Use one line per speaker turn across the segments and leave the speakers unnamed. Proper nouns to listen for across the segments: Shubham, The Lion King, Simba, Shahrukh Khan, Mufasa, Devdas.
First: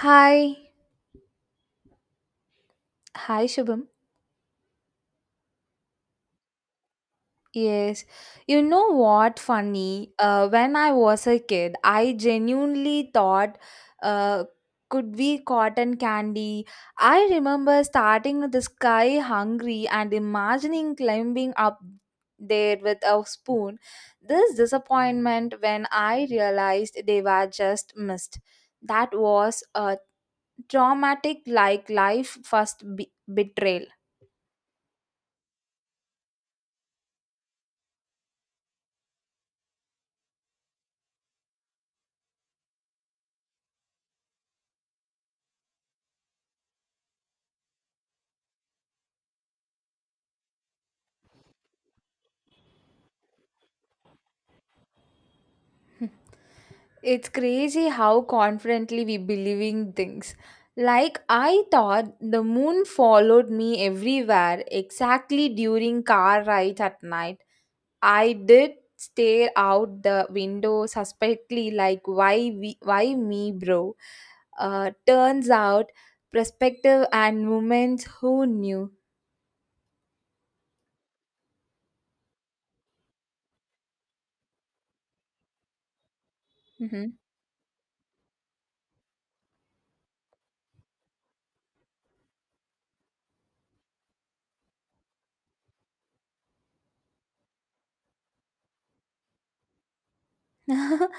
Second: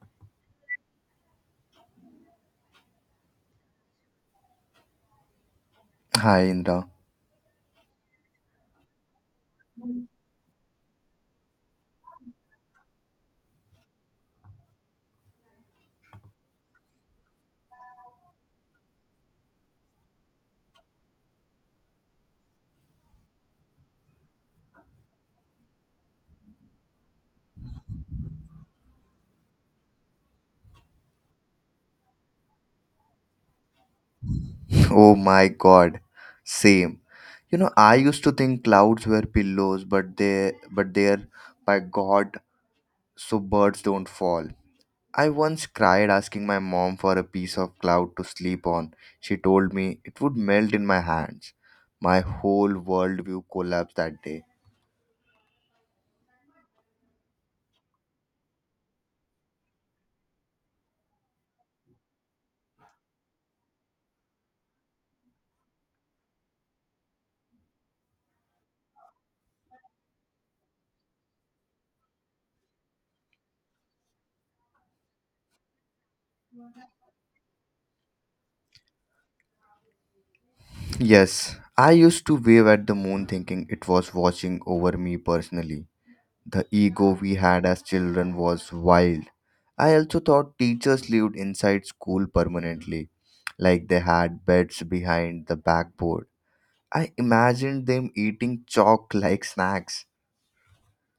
Hi, hi Shubham.
Hi, Indra.
Yes, you know what funny? When I was a kid, I genuinely thought uh, could be cotton candy. I remember starting with the sky hungry and imagining climbing up there with a spoon. This disappointment when I realized they were just missed. That was a traumatic like life betrayal.
Oh my God. Same. You know, I used to think clouds were pillows, but they're, by God, so birds don't fall. I once cried asking my mom for a piece of cloud to sleep on. She told me it would melt in my hands. My whole worldview collapsed that day.
It's crazy how confidently we believe in things. Like I thought the moon followed me everywhere exactly during car rides at night. I did stare out the window suspectly like why me bro. Turns out perspective and moments who knew.
Yes, I used to wave at the moon thinking it was watching over me personally. The ego
Mhm.
we had as children was wild. I also thought teachers lived inside school permanently, like they had beds behind the backboard. I imagined them eating chalk like snacks.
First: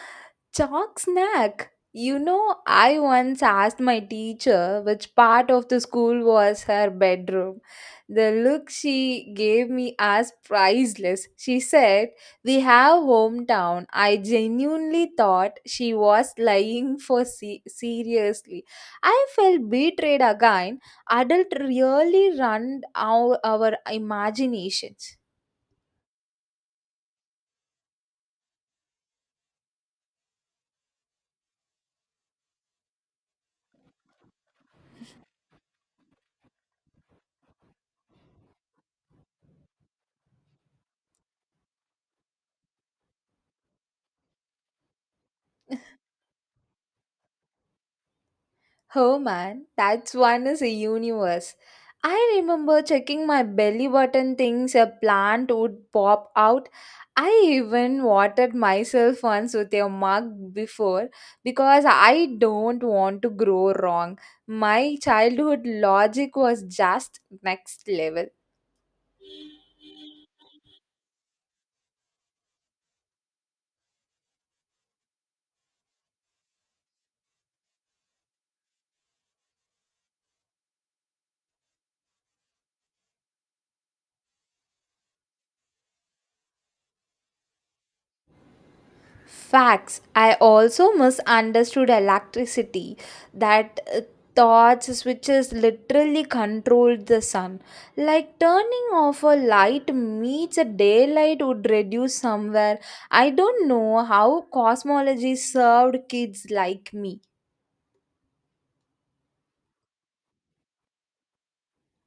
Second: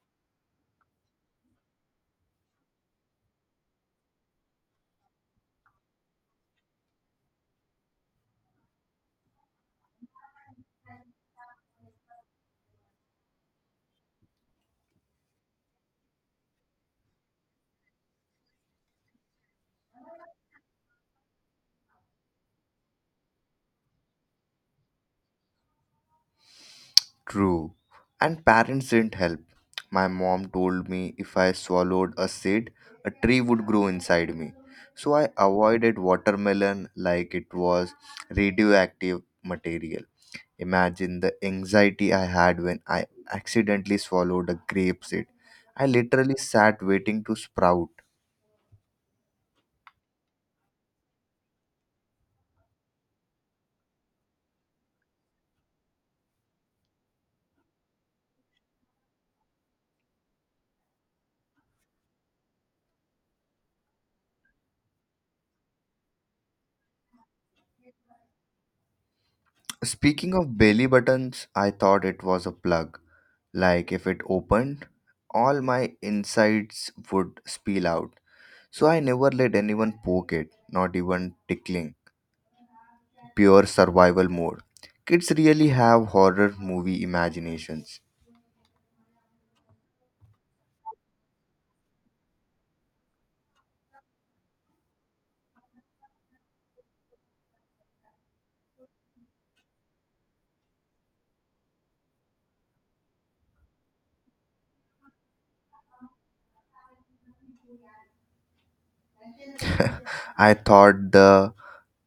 Chalk snack. You know, I once asked my teacher which part of the school was her bedroom. The look she gave me as priceless. She said, we have hometown. I genuinely thought she was lying for seriously. I felt betrayed again. Adult really run our imaginations.
True. And parents didn't help. My mom told me if I swallowed a seed, a tree would grow inside me. So I avoided watermelon like it was radioactive material. Imagine the anxiety I had when I accidentally swallowed a grape seed. I literally sat waiting to sprout.
Oh man, that's one is a universe. I remember checking my belly button things a plant would pop out. I even watered myself once with a mug before because I don't want to grow wrong. My childhood logic was just next level.
Speaking of belly buttons, I thought it was a plug. Like if it opened, all my insides would spill out. So I never let anyone poke it, not even tickling. Pure survival mode. Kids really have horror movie imaginations.
Facts. I also misunderstood electricity, that torch switches literally controlled the sun. Like turning off a light means a daylight would reduce somewhere. I don't know how cosmology served kids like me.
I thought the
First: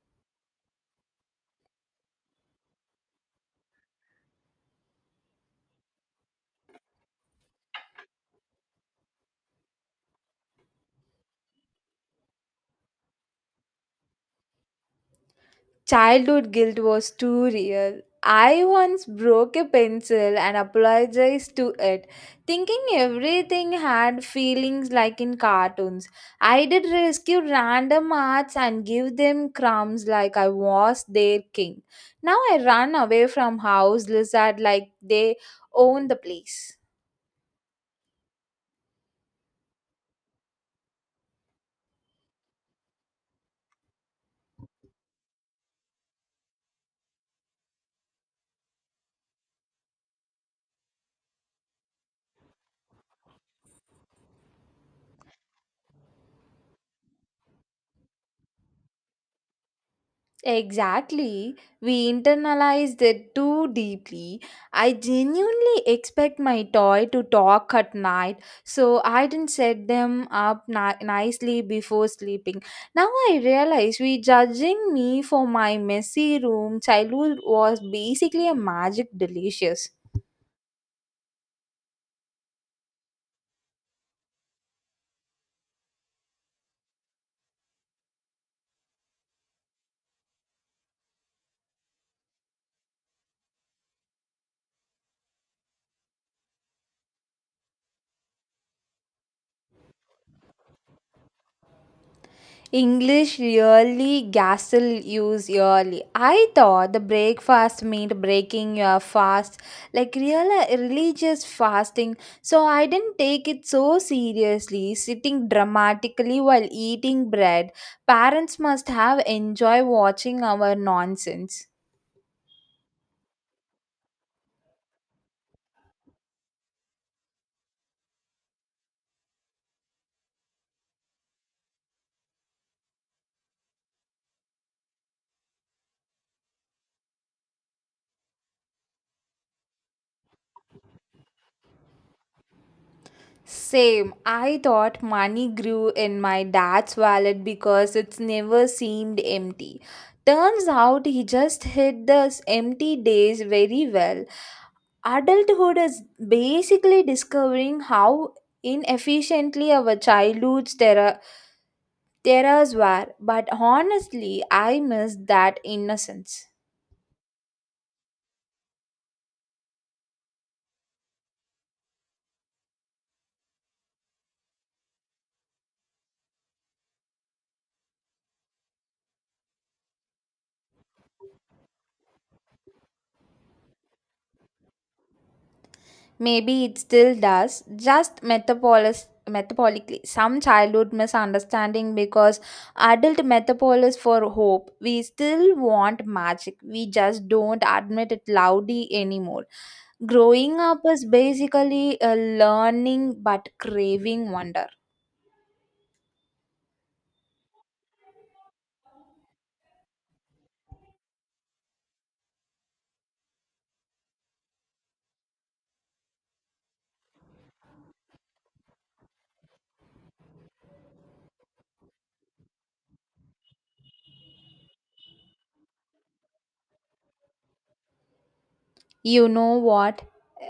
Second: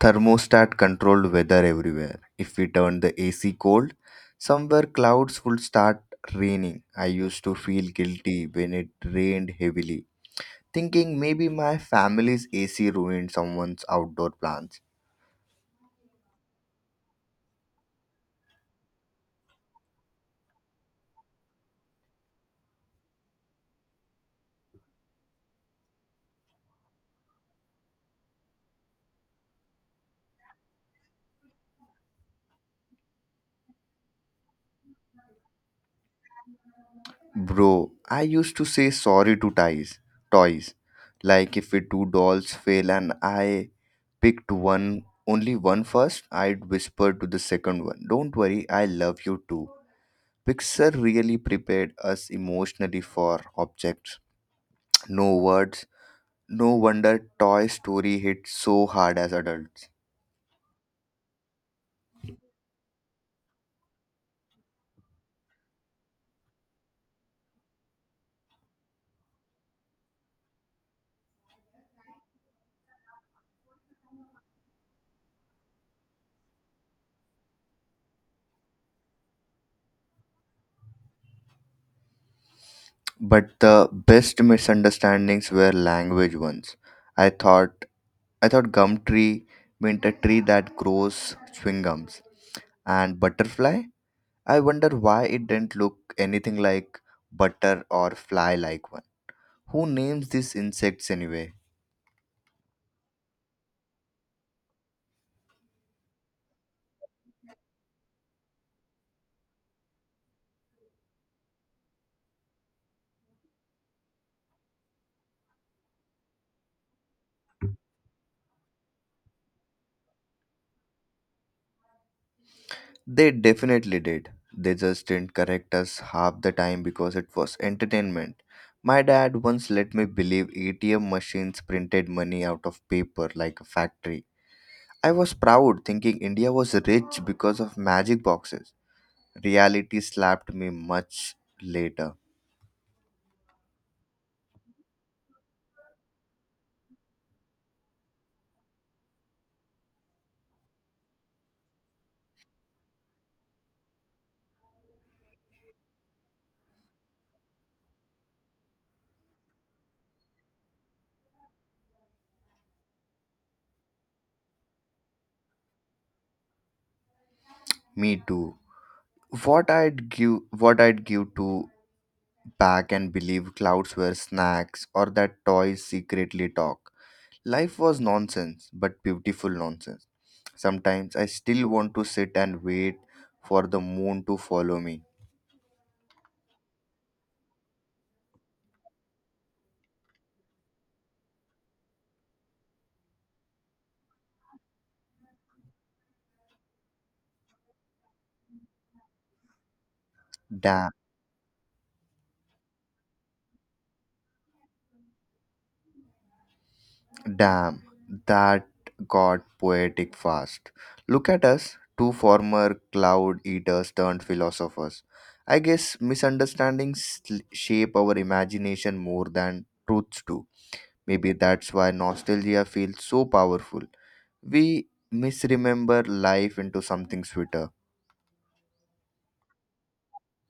thermostat controlled weather everywhere. If we turn the AC cold, somewhere clouds would start raining. I used to feel guilty when it rained heavily, thinking maybe my family's AC ruined someone's outdoor plans.
Childhood guilt was too real. I once broke a pencil and apologized to it, thinking everything had feelings like in cartoons. I did rescue random arts and give them crumbs like I was their king. Now I run away from house lizard like they own the place.
Bro, I used to say sorry to toys. Like if we two dolls fail and I picked one first, I'd whisper to the second one, "Don't worry, I love you too." Pixar really prepared us emotionally for objects. No words. No wonder Toy Story hit so hard as adults.
Exactly. We internalized it too deeply. I genuinely expect my toy to talk at night, so I didn't set them up nicely before sleeping. Now I realize we judging me for my messy room. Childhood was basically a magic delicious.
But the best misunderstandings were language ones. I thought I thought gum tree meant a tree that grows chewing gums. And butterfly? I wonder why it didn't look anything like butter or fly like one. Who names these insects anyway?
English really gasel use yearly. I thought the breakfast meant breaking your fast, like real religious fasting. So I didn't take it so seriously. Sitting dramatically while eating bread, parents must have enjoyed watching our nonsense.
They definitely did. They just didn't correct us half the time because it was entertainment. My dad once let me believe ATM machines printed money out of paper like a factory. I was proud, thinking India was rich because of magic boxes. Reality slapped me much later.
Same. I thought money grew in my dad's wallet because it's never seemed empty. Turns out he just hid those empty days very well. Adulthood is basically discovering how inefficiently our childhood's terrors were. But honestly, I miss that innocence.
Me too. What I'd give to back and believe clouds were snacks or that toys secretly talk. Life was nonsense, but beautiful nonsense. Sometimes I still want to sit and wait for the moon to follow me.
Maybe it still does, just metabolically. Some childhood misunderstanding because adult metabolis for hope. We still want magic. We just don't admit it loudly anymore. Growing up
Damn,
is basically a learning but craving wonder.
damn, that got poetic fast. Look at us, two former cloud eaters turned philosophers. I guess shape our imagination more than truths do. Maybe that's why nostalgia feels so powerful. We misremember life into something sweeter.
You know what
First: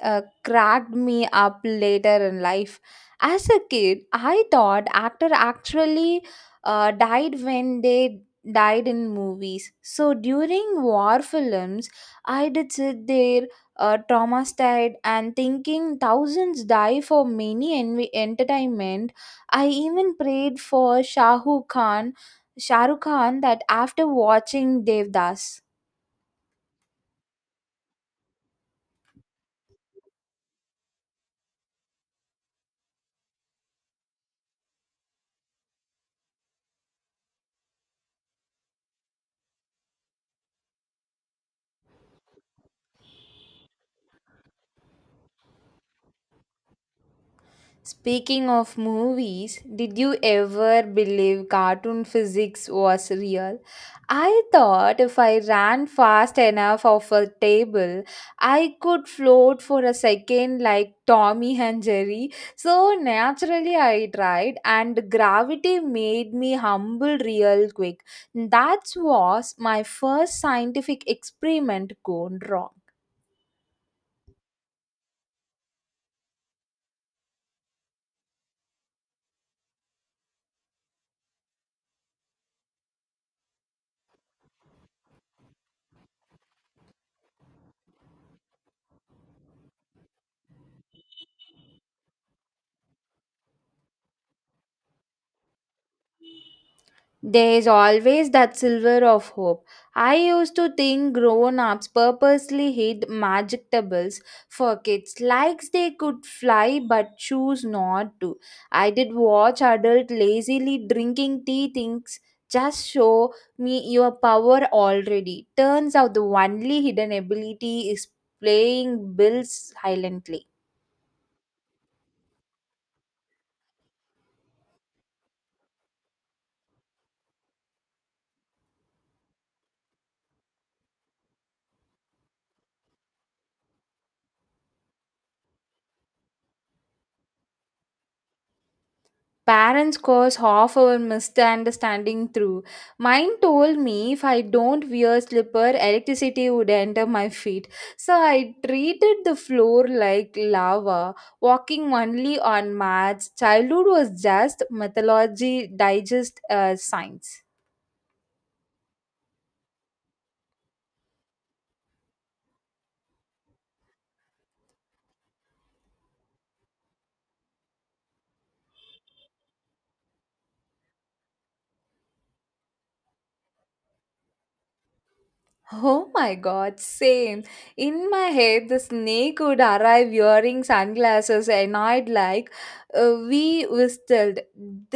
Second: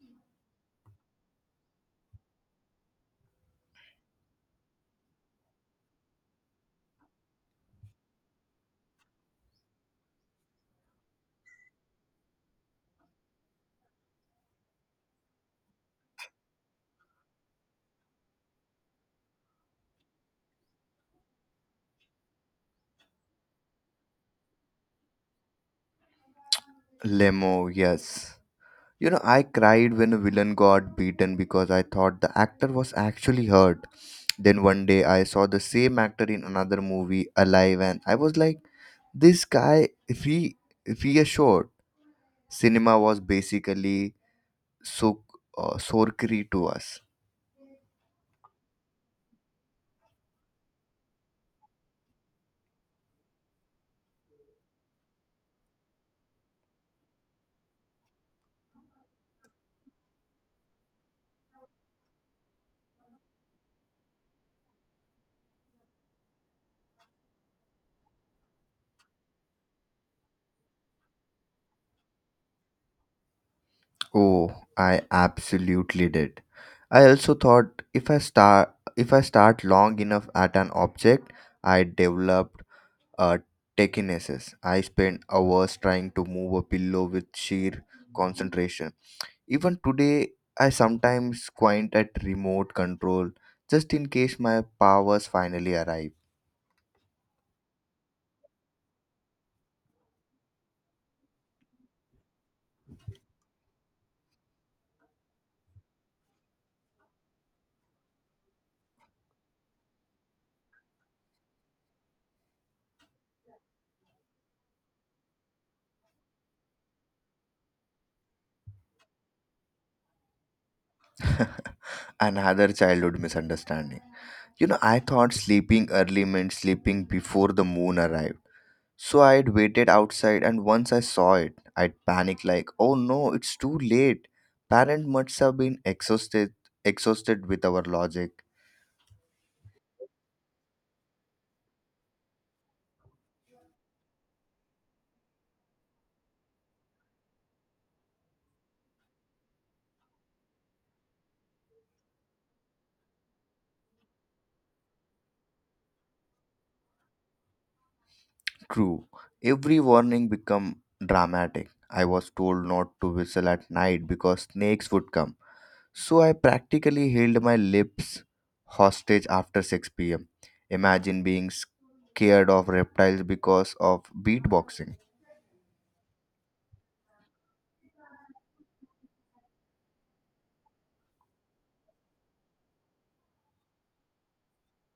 cracked me up later in life? As a kid, I thought actor actually died when they died in movies. So during war films, I did sit there traumatized and thinking thousands die for many entertainment. I even prayed for Shahrukh Khan that after watching Devdas.
Lemo, yes. You know, I cried when a villain got beaten because I thought the actor was actually hurt. Then one day I saw the same actor in another movie, alive, and I was like, this guy, if he is short, cinema was basically so, sorcery to us.
Speaking of movies, did you ever believe cartoon physics was real? I thought if I ran fast enough off a table, I could float for a second like Tommy and Jerry. So naturally, I tried, and gravity made me humble real quick. That was my first scientific experiment gone wrong.
Oh, I absolutely did. I also thought if I start long enough at an object, I developed uh, techinesis. I spent hours trying to move a pillow with sheer concentration. Even today, I sometimes squint at remote control just in case my powers finally arrive.
There is always that silver of hope. I used to think grown ups purposely hid magic tables for kids, like they could fly but choose not to. I did watch adults lazily drinking tea things. Just show me your power already. Turns out the only hidden ability is playing bills silently.
Another childhood misunderstanding. You know, I thought sleeping early meant sleeping before the moon arrived. So I had waited outside, and once I saw it, I panicked like, "Oh no, it's too late." Parent must have been exhausted with our logic.
Parents cause half our misunderstanding through. Mine told me if I don't wear slipper, electricity would enter my feet. So I treated the floor like lava, walking only on mats. Childhood was just mythology, digest science.
True. Every warning become dramatic. I was told not to whistle at night because snakes would come. So I practically held my lips hostage after 6 pm. Imagine being scared of reptiles because of beatboxing.
Oh my god, same. In my head, the snake would arrive wearing sunglasses, and I'd like, we whistled.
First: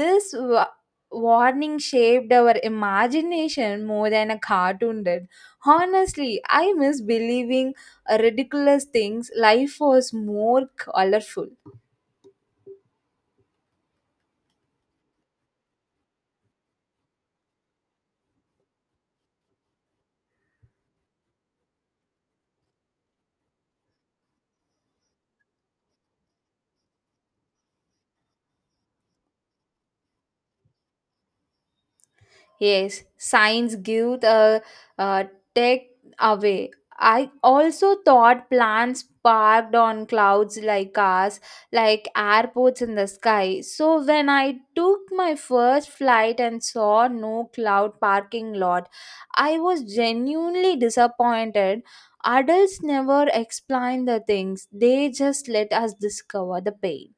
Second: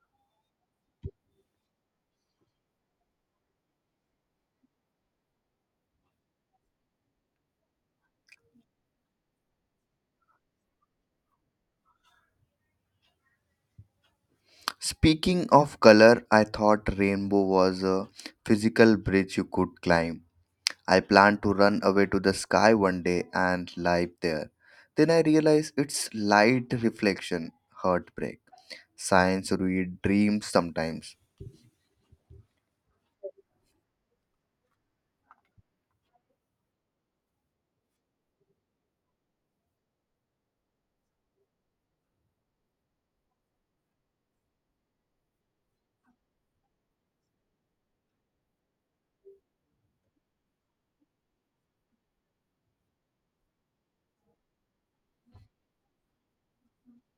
This wa- Warning shaped our imagination more than a cartoon did. Honestly, I miss believing ridiculous things. Life was more colorful.
Speaking of color, I thought rainbow was a physical bridge you could climb. I planned to run away to the sky one day and live there. Then I realized it's light reflection, heartbreak. Science ruined dreams sometimes.
Yes, signs give the uh, tech away. I also thought plants parked on clouds like cars, like airports in the sky. So when I took my first flight and saw no cloud parking lot, I was genuinely disappointed. Adults never explain the things, they just let us discover the pain.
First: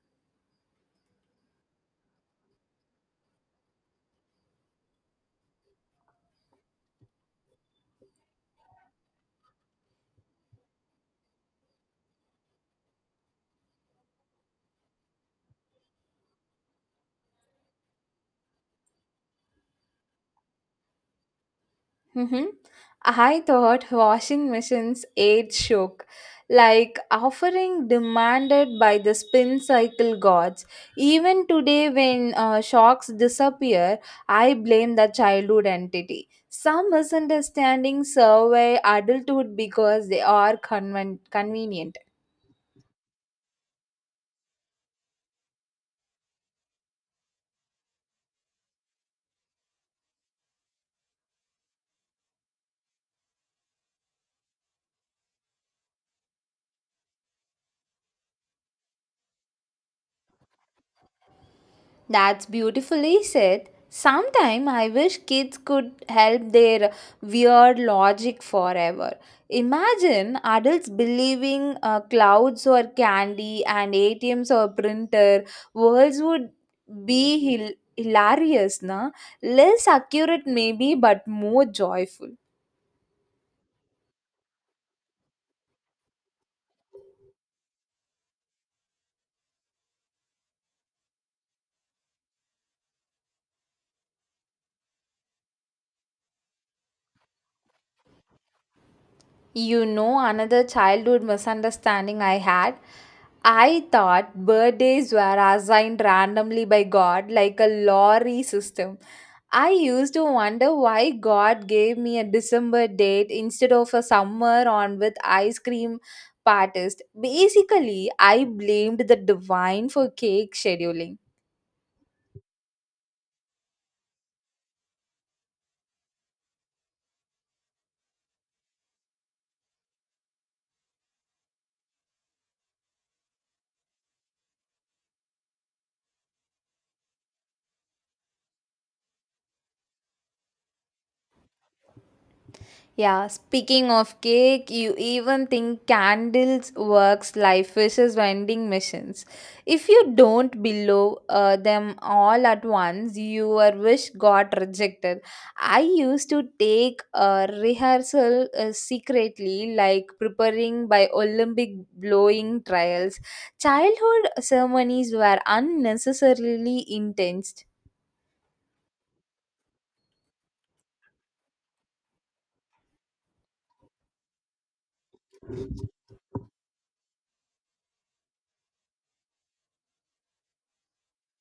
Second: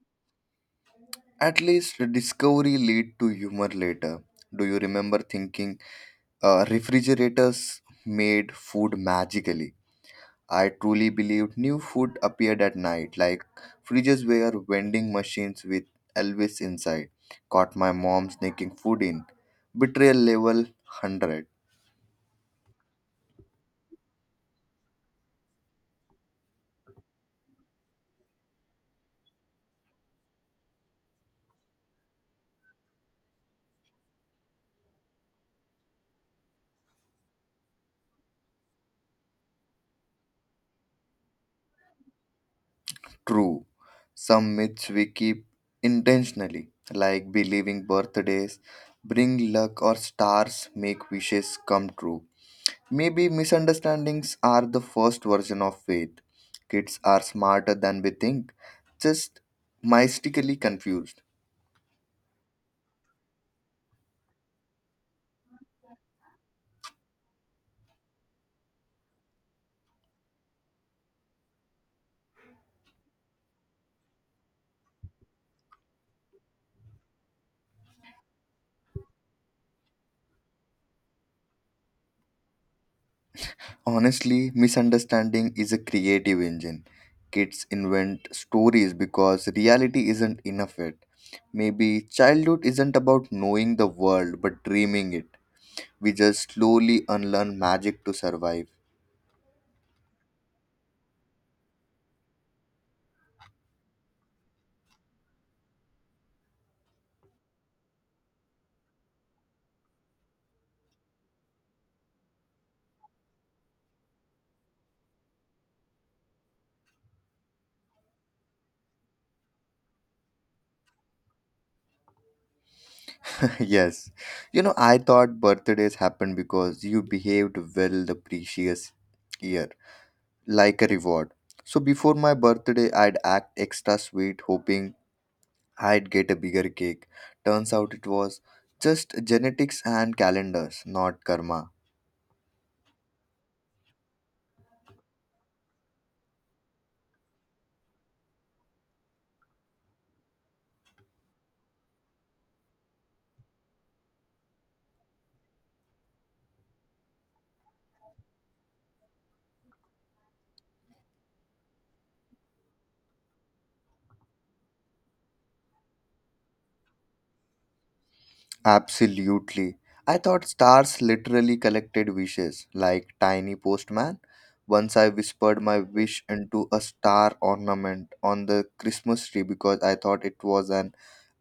At least the discovery lead to humor later. Do you remember thinking refrigerators made food magically? I truly believed new food appeared at night, like fridges were vending machines with Elvis inside. Caught my mom sneaking food in. Betrayal level 100.
Mm-hmm. I thought washing machines ate shook, like offering demanded by the spin cycle gods. Even today, when shocks disappear, I blame the childhood entity. Some misunderstandings survey adulthood because they are convenient.
True. Some myths we keep intentionally, like believing birthdays bring luck or stars make wishes come true. Maybe misunderstandings are the first version of faith. Kids are smarter than we think, just mystically confused.
That's beautifully said. Sometime I wish kids could help their weird logic forever. Imagine adults believing clouds or candy and ATMs or printer. Worlds would be hilarious, na? Less accurate maybe, but more joyful.
Honestly, misunderstanding is a creative engine. Kids invent stories because reality isn't enough yet. Maybe childhood isn't about knowing the world but dreaming it. We just slowly unlearn magic to survive.
You know, another childhood misunderstanding I had. I thought birthdays were assigned randomly by God, like a lottery system. I used to wonder why God gave me a December date instead of a summer on with ice cream parties. Basically, I blamed the divine for cake scheduling.
Yes. You know, I thought birthdays happened because you behaved well the previous year, like a reward. So before my birthday, I'd act extra sweet, hoping I'd get a bigger cake. Turns out it was just genetics and calendars, not karma.
Yeah, speaking of cake, you even think candles works like fishes vending machines. If you don't below them all at once, your wish got rejected. I used to take a rehearsal secretly, like preparing by Olympic blowing trials. Childhood ceremonies were unnecessarily intense.
Absolutely. I thought stars literally collected wishes, like tiny postman. Once I whispered my wish into a star ornament on the Christmas tree because I thought it was an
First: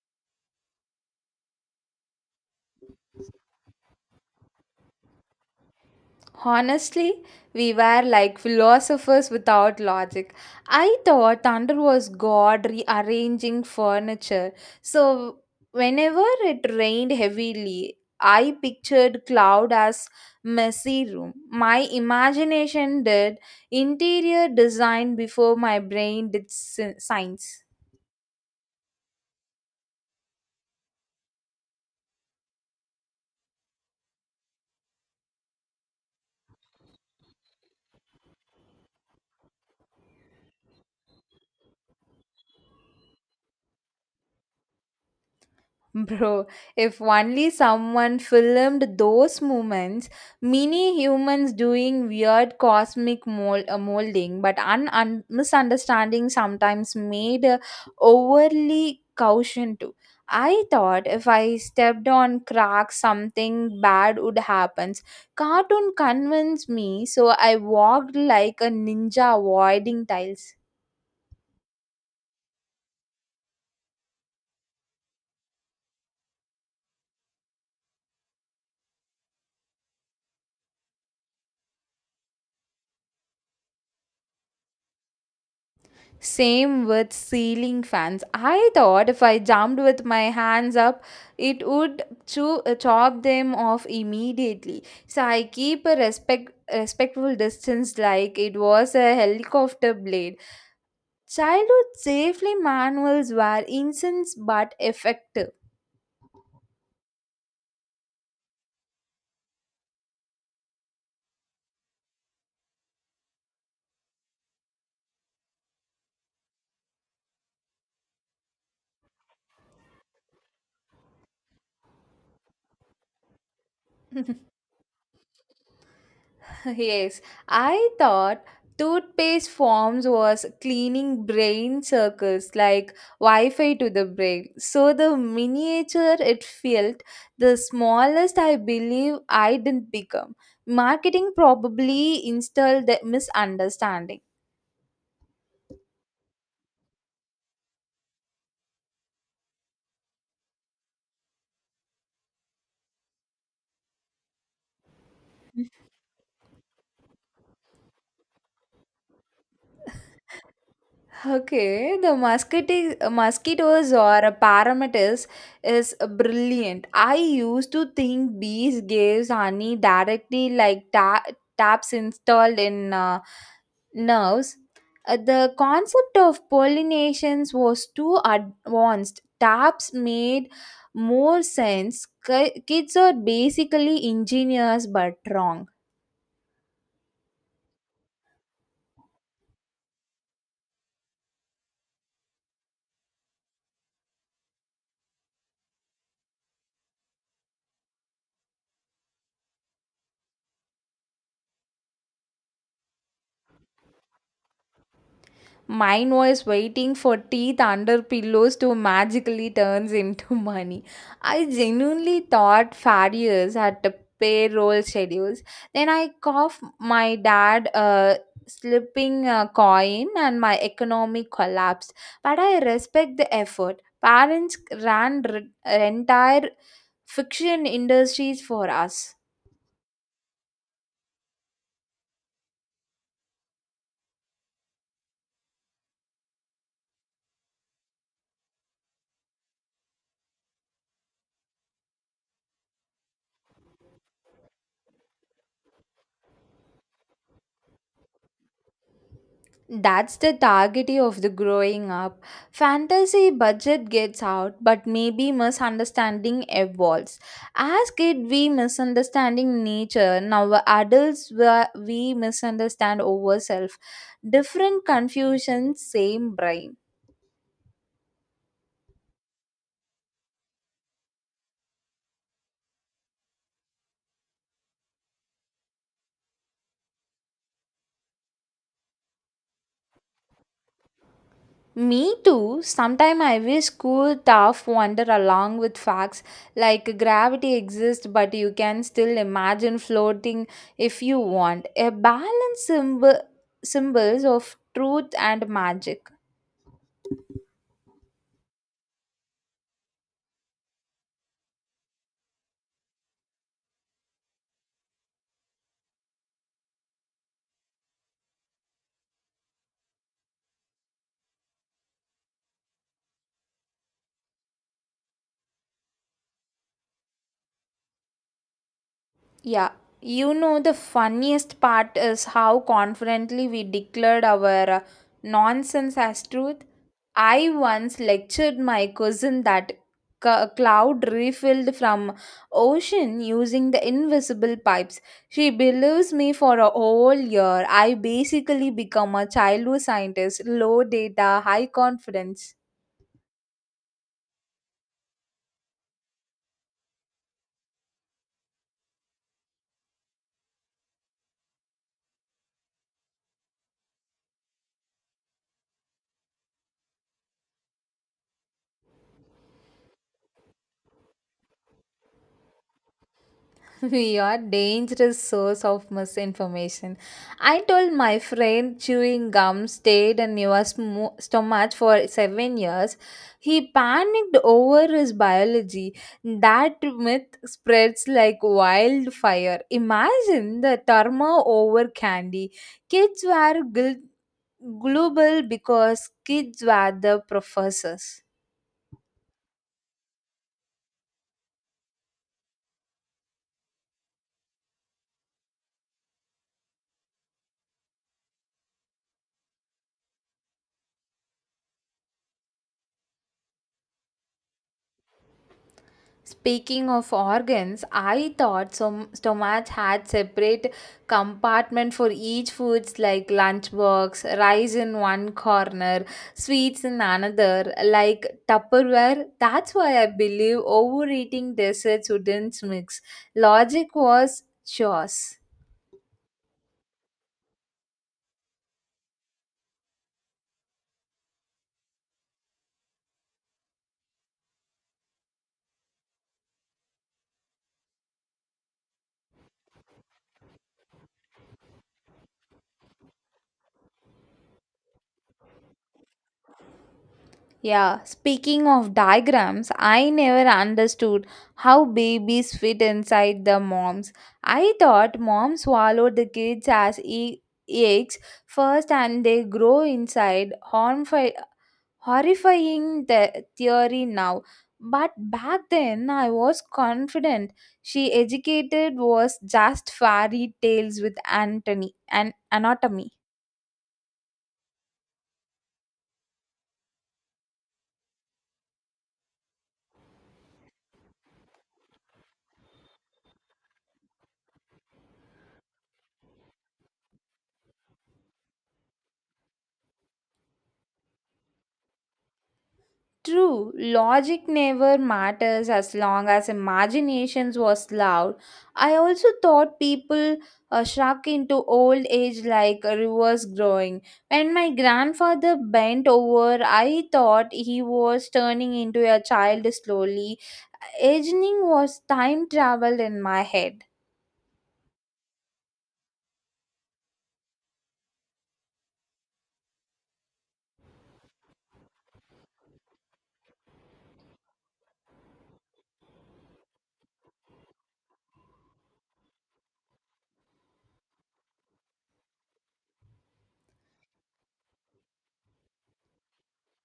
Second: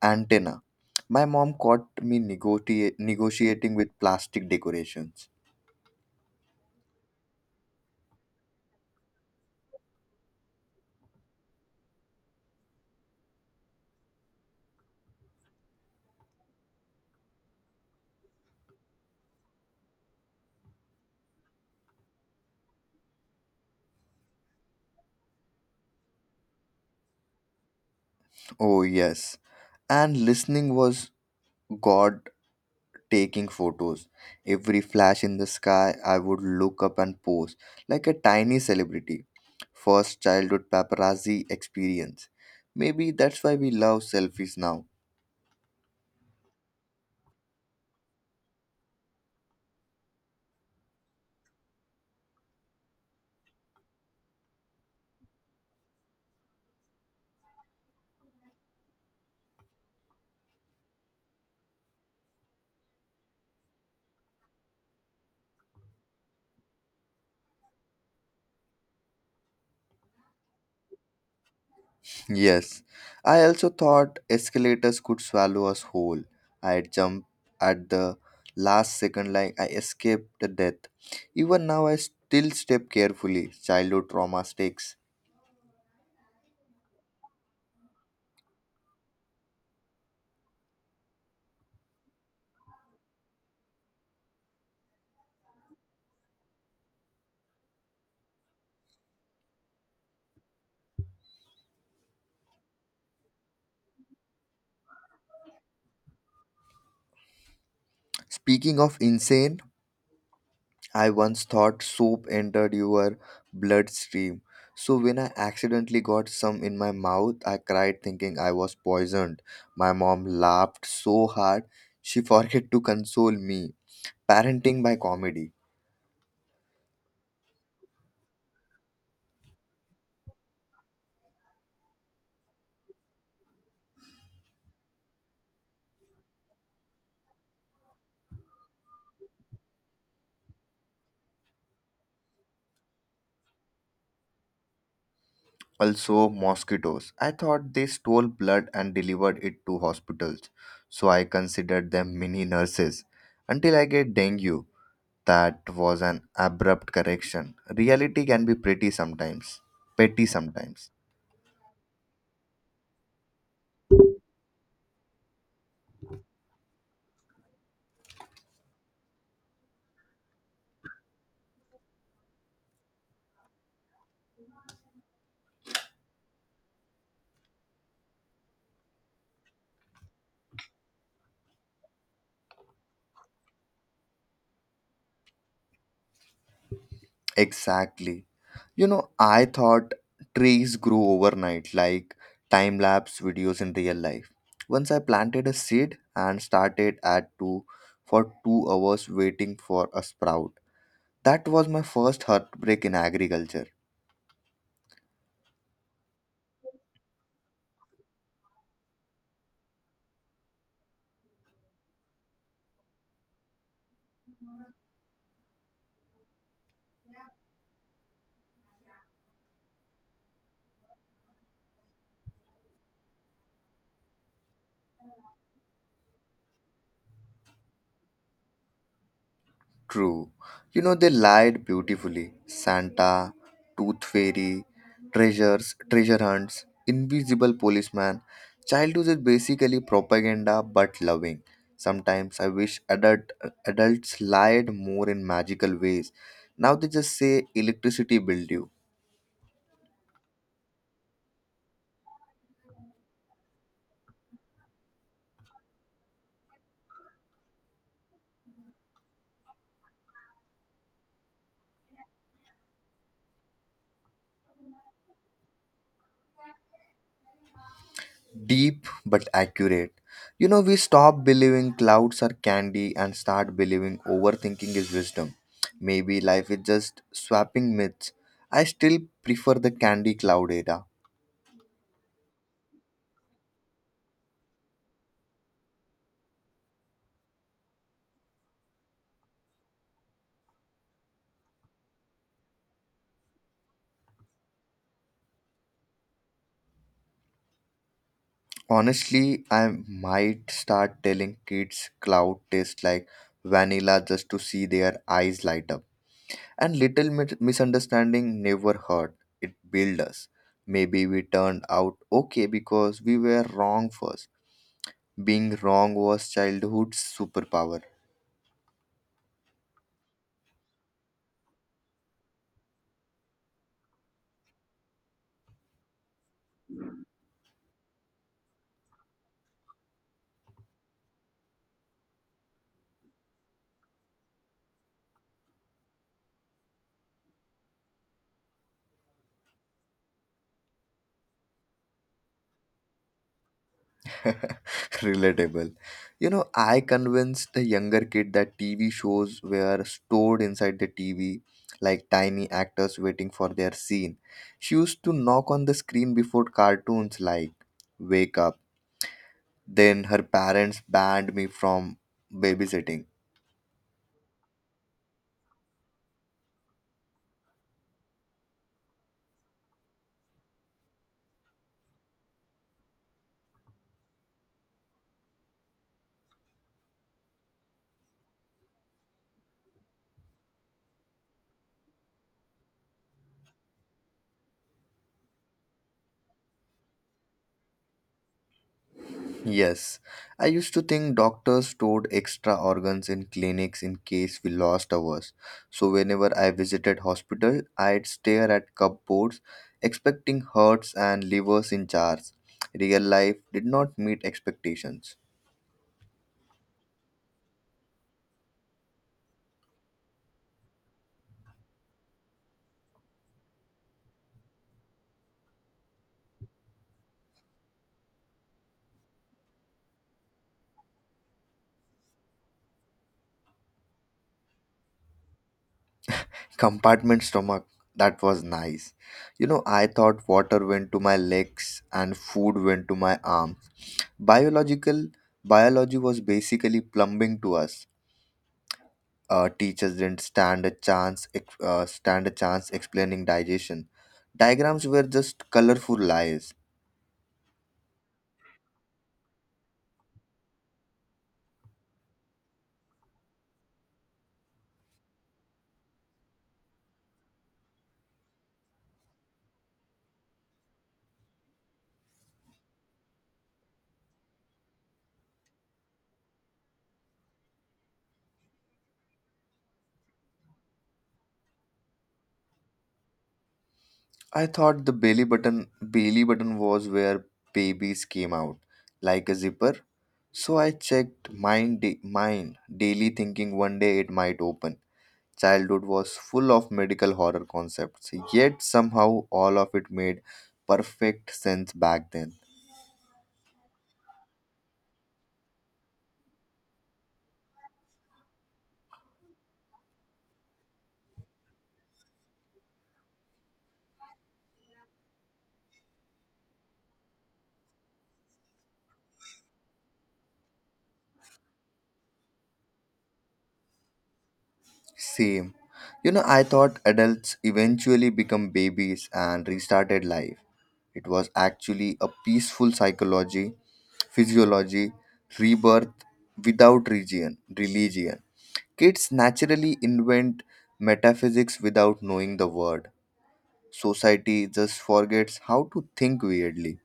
antenna. My mom caught me negotiating with plastic decorations.
Honestly, we were like philosophers without logic. I thought thunder was God rearranging furniture. So, whenever it rained heavily, I pictured cloud as messy room. My imagination did interior design before my brain did science.
Oh, yes. And listening was God taking photos. Every flash in the sky, I would look up and pose like a tiny celebrity. First childhood paparazzi experience. Maybe that's why we love selfies now.
Bro, if only someone filmed those moments, mini humans doing weird cosmic molding, but misunderstanding sometimes made overly caution too. I thought if I stepped on cracks, something bad would happen. Cartoon convinced me, so I walked like a ninja avoiding tiles.
Yes, I also thought escalators could swallow us whole. I'd jump at the last second like I escaped the death. Even now, I still step carefully. Childhood trauma sticks.
Same with ceiling fans. I thought if I jumped with my hands up, it would chop them off immediately. So I keep a respectful distance like it was a helicopter blade. Childhood safely manuals were incense but effective.
Speaking of insane, I once thought soup entered your bloodstream. So when I accidentally got some in my mouth, I cried thinking I was poisoned. My mom laughed so hard, she forgot to console me. Parenting by comedy.
Yes, I thought toothpaste forms was cleaning brain circles like Wi-Fi to the brain. So the miniature it felt, the smallest I believe I didn't become. Marketing probably installed the misunderstanding.
Also, mosquitoes. I thought they stole blood and delivered it to hospitals. So I considered them mini nurses. Until I get dengue. That was an abrupt correction. Reality can be pretty sometimes, petty sometimes.
Okay, the mosquito mosquitoes or parameters is brilliant. I used to think bees gives honey directly like taps installed in nerves. The concept of pollinations was too advanced. Taps made more sense. Kids are basically engineers but wrong.
Exactly. You know, I thought trees grew overnight like time lapse videos in real life. Once I planted a seed and started at 2 for 2 hours waiting for a sprout. That was my first heartbreak in agriculture.
Mine was waiting for teeth under pillows to magically turns into money. I genuinely thought farriers had to payroll schedules. Then I cough my dad slipping a coin and my economy collapsed. But I respect the effort. Parents entire fiction industries for us.
True. You know, they lied beautifully. Santa, Tooth Fairy, treasures, treasure hunts, invisible policeman. Childhood is basically propaganda but loving. Sometimes I wish adults lied more in magical ways. Now they just say electricity build you.
That's the target of the growing up. Fantasy budget gets out, but maybe misunderstanding evolves. As kid, we misunderstanding nature. Now adults, we misunderstand ourselves. Different confusion, same brain.
Deep but accurate. You know, we stop believing clouds are candy and start believing overthinking is wisdom. Maybe life is just swapping myths. I still prefer the candy cloud era.
Me too. Sometimes I wish cool, tough wonder along with facts like gravity exists, but you can still imagine floating if you want. A balance symbols of truth and magic.
Honestly, I might start telling kids cloud tastes like vanilla just to see their eyes light up. And little misunderstanding never hurt, it built us. Maybe we turned out okay because we were wrong first. Being wrong was childhood's superpower.
Yeah, you know, the funniest part is how confidently we declared our nonsense as truth. I once lectured my cousin that cloud refilled from ocean using the invisible pipes. She believes me for a whole year. I basically become a childhood scientist, low data, high confidence.
Relatable. You know, I convinced the younger kid that TV shows were stored inside the TV like tiny actors waiting for their scene. She used to knock on the screen before cartoons like, "Wake up." Then her parents banned me from babysitting.
We are dangerous source of misinformation. I told my friend chewing gum stayed in your stomach for 7 years. He panicked over his biology. That myth spreads like wildfire. Imagine the turmoil over candy. Kids were global because kids were the professors.
Yes, I used to think doctors stored extra organs in clinics in case we lost ours. So whenever I visited hospital, I'd stare at cupboards, expecting hearts and livers in jars. Real life did not meet expectations.
Speaking of organs, I thought some stomach had separate compartment for each foods like lunchbox, rice in one corner, sweets in another, like Tupperware. That's why I believe overeating desserts wouldn't mix. Logic was chores.
Compartment stomach, that was nice. You know, I thought water went to my legs and food went to my arms. Biological biology was basically plumbing to us. Teachers didn't stand a chance explaining digestion. Diagrams were just colorful lies.
Yeah, speaking of diagrams, I never understood how babies fit inside the moms. I thought moms swallowed the kids as eggs first and they grow inside. Horrifying the theory now. But back then, I was confident she educated was just fairy tales with Anthony and anatomy.
I thought the belly button was where babies came out, like a zipper. So I checked mine daily, thinking one day it might open. Childhood was full of medical horror concepts, yet somehow all of it made perfect sense back then.
True, logic never matters as long as imaginations was loud. I also thought people shrunk into old age like rivers growing. When my grandfather bent over, I thought he was turning into a child slowly. Aging was time travel in my head.
Same. You know, I thought adults eventually become babies and restarted life. It was actually a peaceful physiology, rebirth without religion. Kids naturally invent metaphysics without knowing the word. Society just forgets how to think weirdly.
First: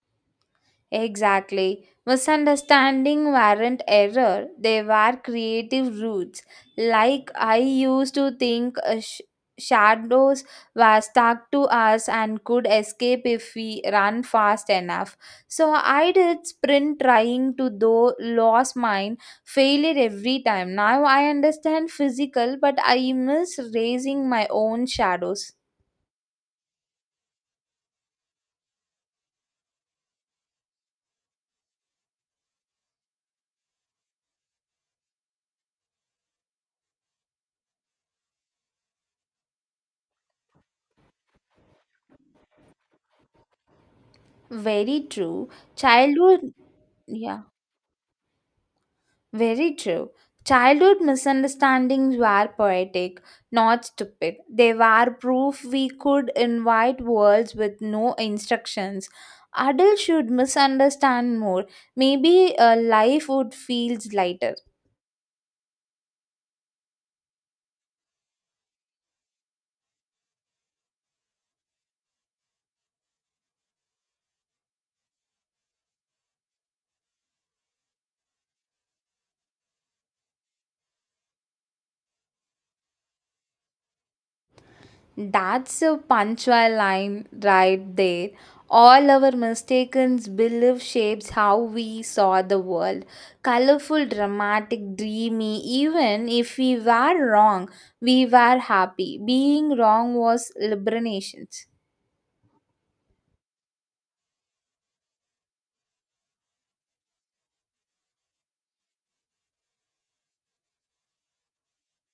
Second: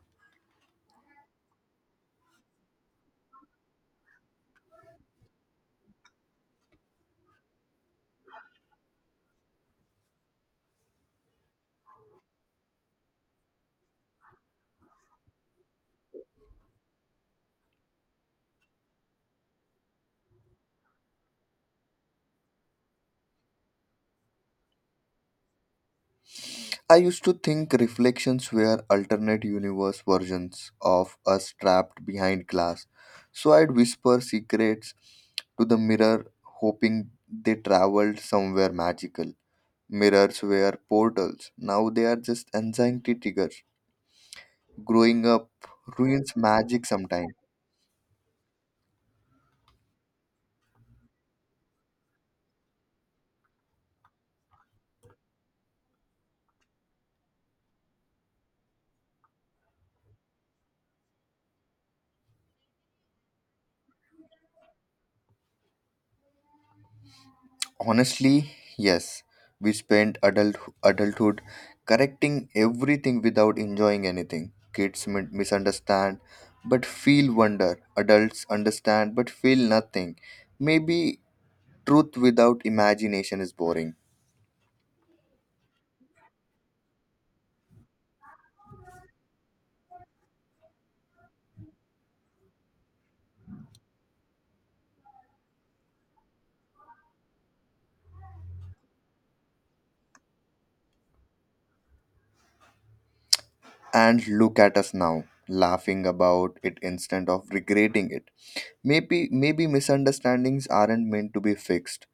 Exactly. Misunderstanding weren't error, they were creative roots. Like I used to think shadows were stuck to us and could escape if we run fast enough. So I did sprint trying to though lost mine, failed every time. Now I understand physical, but I miss raising my own shadows.
I used to think reflections were alternate universe versions of us trapped behind glass. So I'd whisper secrets to the mirror, hoping they traveled somewhere magical. Mirrors were portals. Now they are just anxiety triggers.
Very
Growing
true.
up ruins
Childhood,
magic sometimes.
yeah. Very true. Childhood misunderstandings were poetic, not stupid. They were proof we could invite worlds with no instructions. Adults should misunderstand more. Maybe a life would feel lighter.
Honestly, yes. We spent adulthood correcting everything without enjoying anything. Kids misunderstand but feel wonder. Adults understand but feel nothing. Maybe truth without imagination is boring.
That's a punctual line right there. All our mistaken belief shapes how we saw the world. Colorful, dramatic, dreamy. Even if we were wrong, we were happy. Being wrong was liberation.
And look at us now, laughing about it instead of regretting it. Maybe misunderstandings aren't meant to be fixed.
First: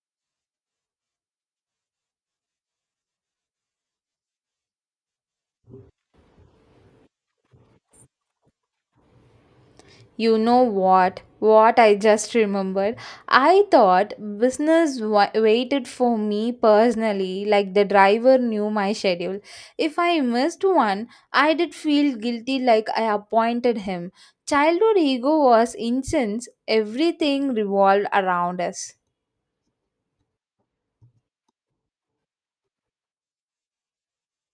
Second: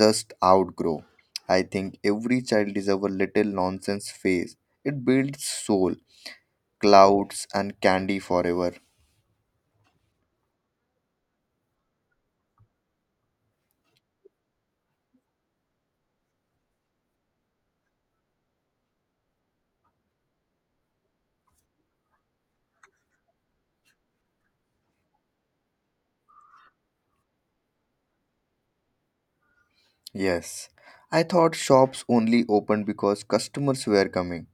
Just outgrow. I think every child deserves a little nonsense phase. It builds soul, clouds, and candy forever.
You know what? What I just remembered. I thought business waited for me personally, like the driver knew my schedule. If I missed one, I did feel guilty like I appointed him. Childhood ego was intense, everything revolved around us.
Yes, I thought shops only opened because customers were coming.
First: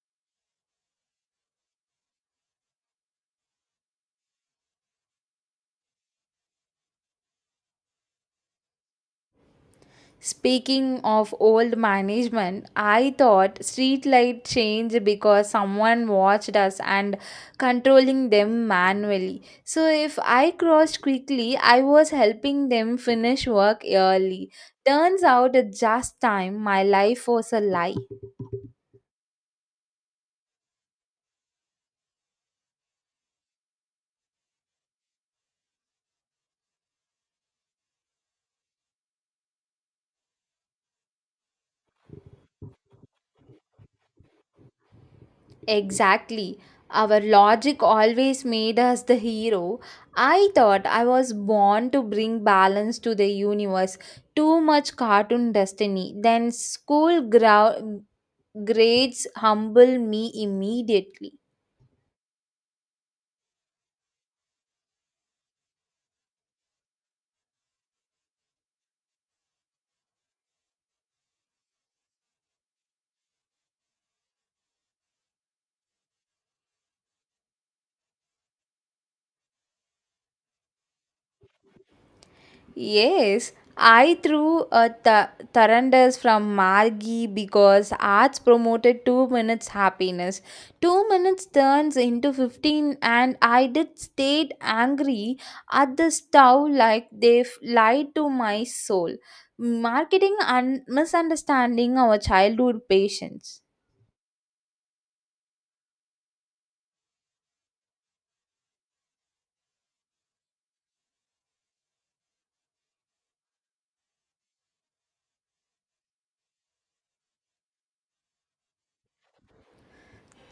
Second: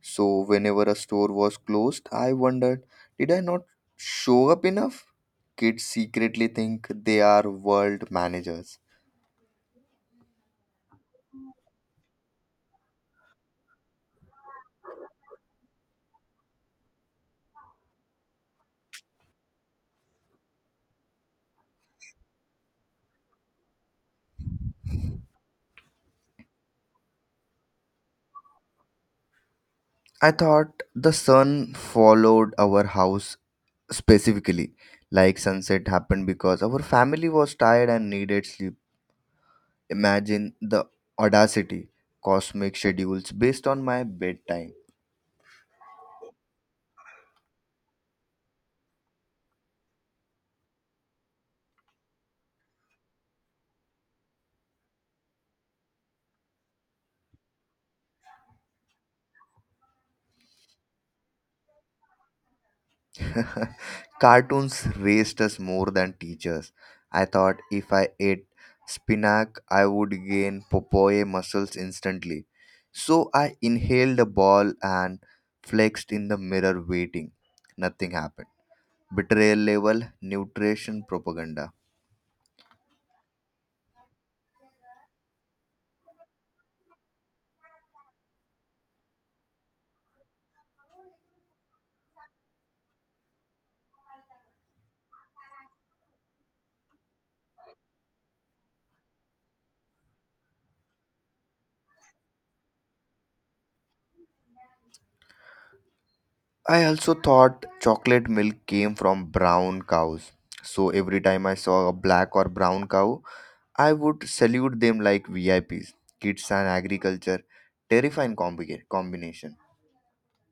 So, whenever a store was closed, I wondered, did I not show up enough? Kids secretly think they are world managers.
Speaking of old management, I thought streetlight changed because someone watched us and controlling them manually. So if I crossed quickly, I was helping them finish work early. Turns out at just time my life was a lie.
I thought the sun followed our house specifically, like sunset happened because our family was tired and needed sleep. Imagine the audacity, cosmic schedules based on my bedtime.
Exactly. Our logic always made us the hero. I thought I was born to bring balance to the universe. Too much cartoon destiny. Then grades humble me immediately.
Cartoons raised us more than teachers. I thought if I ate spinach I would gain popoe muscles instantly, so I inhaled a ball and flexed in the mirror waiting. Nothing happened. Betrayal level, nutrition propaganda.
Yes, I threw a Tarandas from Margi because arts promoted 2 minutes happiness. 2 minutes turns into 15 and I did stayed angry at the stove like they've lied to my soul. Marketing and misunderstanding our childhood patience.
I also thought chocolate milk came from brown cows. So every time I saw a black or brown cow, I would salute them like VIPs. Kids and agriculture, terrifying combination.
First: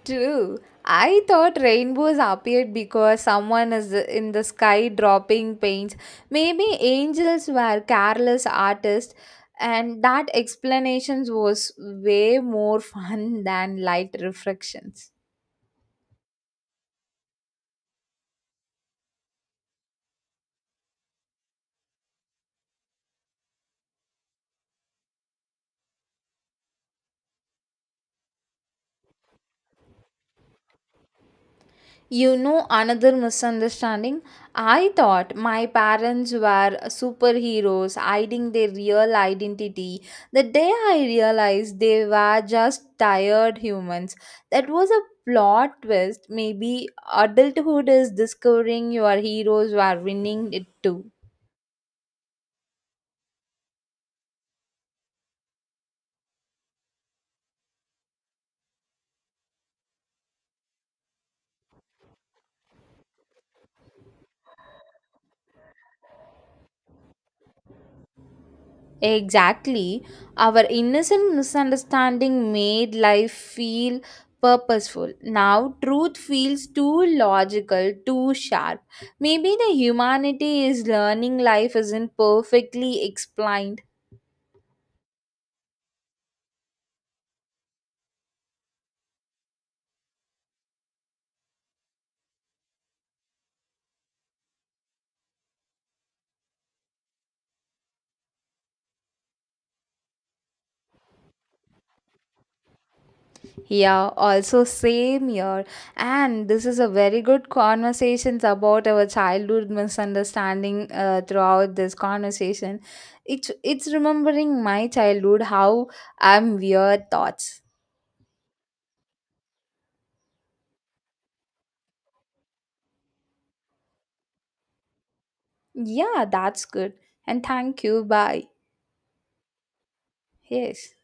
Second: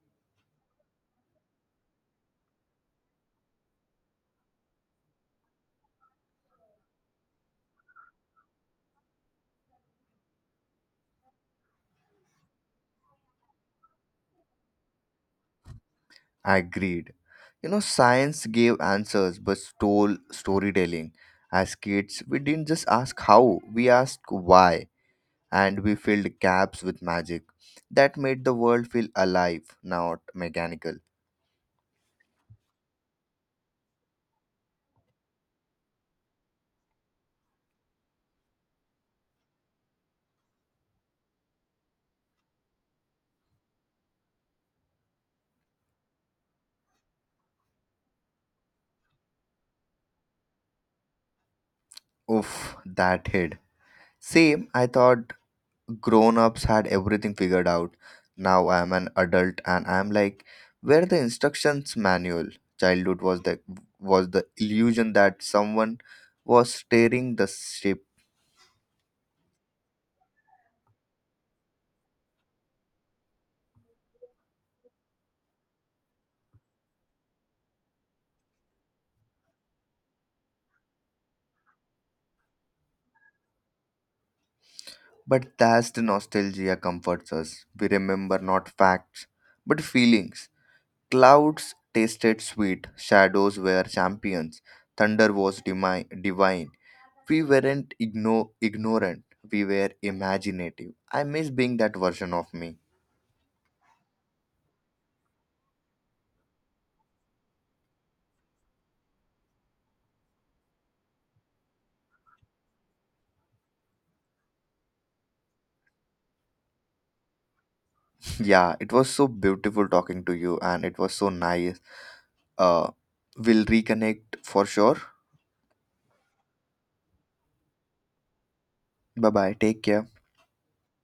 True. I thought rainbows appeared because someone is in the sky dropping paints. Maybe angels were careless artists, and that explanations was way more fun than light reflections.
Agreed. You know, science gave answers but stole storytelling. As kids, we didn't just ask how, we asked why, and we filled gaps with magic. That made the world feel alive, not mechanical.
You know, another misunderstanding. I thought my parents were superheroes hiding their real identity. The day I realized they were just tired humans, that was a plot twist. Maybe adulthood is discovering your heroes were winning it too.
Oof, that hit. Same, I thought grown ups had everything figured out. Now I am an adult and I am like, where the instructions manual? Childhood was the illusion that someone was steering the ship.
Exactly. Our innocent misunderstanding made life feel purposeful. Now, truth feels too logical, too sharp. Maybe the humanity is learning life isn't perfectly explained.
But that's the nostalgia comforts us. We remember not facts, but feelings. Clouds tasted sweet, shadows were champions, thunder was divine. We weren't ignorant, we were imaginative. I miss being that version of me.
Yeah, also, same here. And this is a very good conversations about our childhood misunderstanding throughout this conversation. It's remembering my childhood, how I'm weird thoughts.
Yeah, it was so beautiful talking to you and it was so nice. uh we'll reconnect for sure.
Yeah, that's good. And thank you. Bye.
Bye bye, take care.
Yes.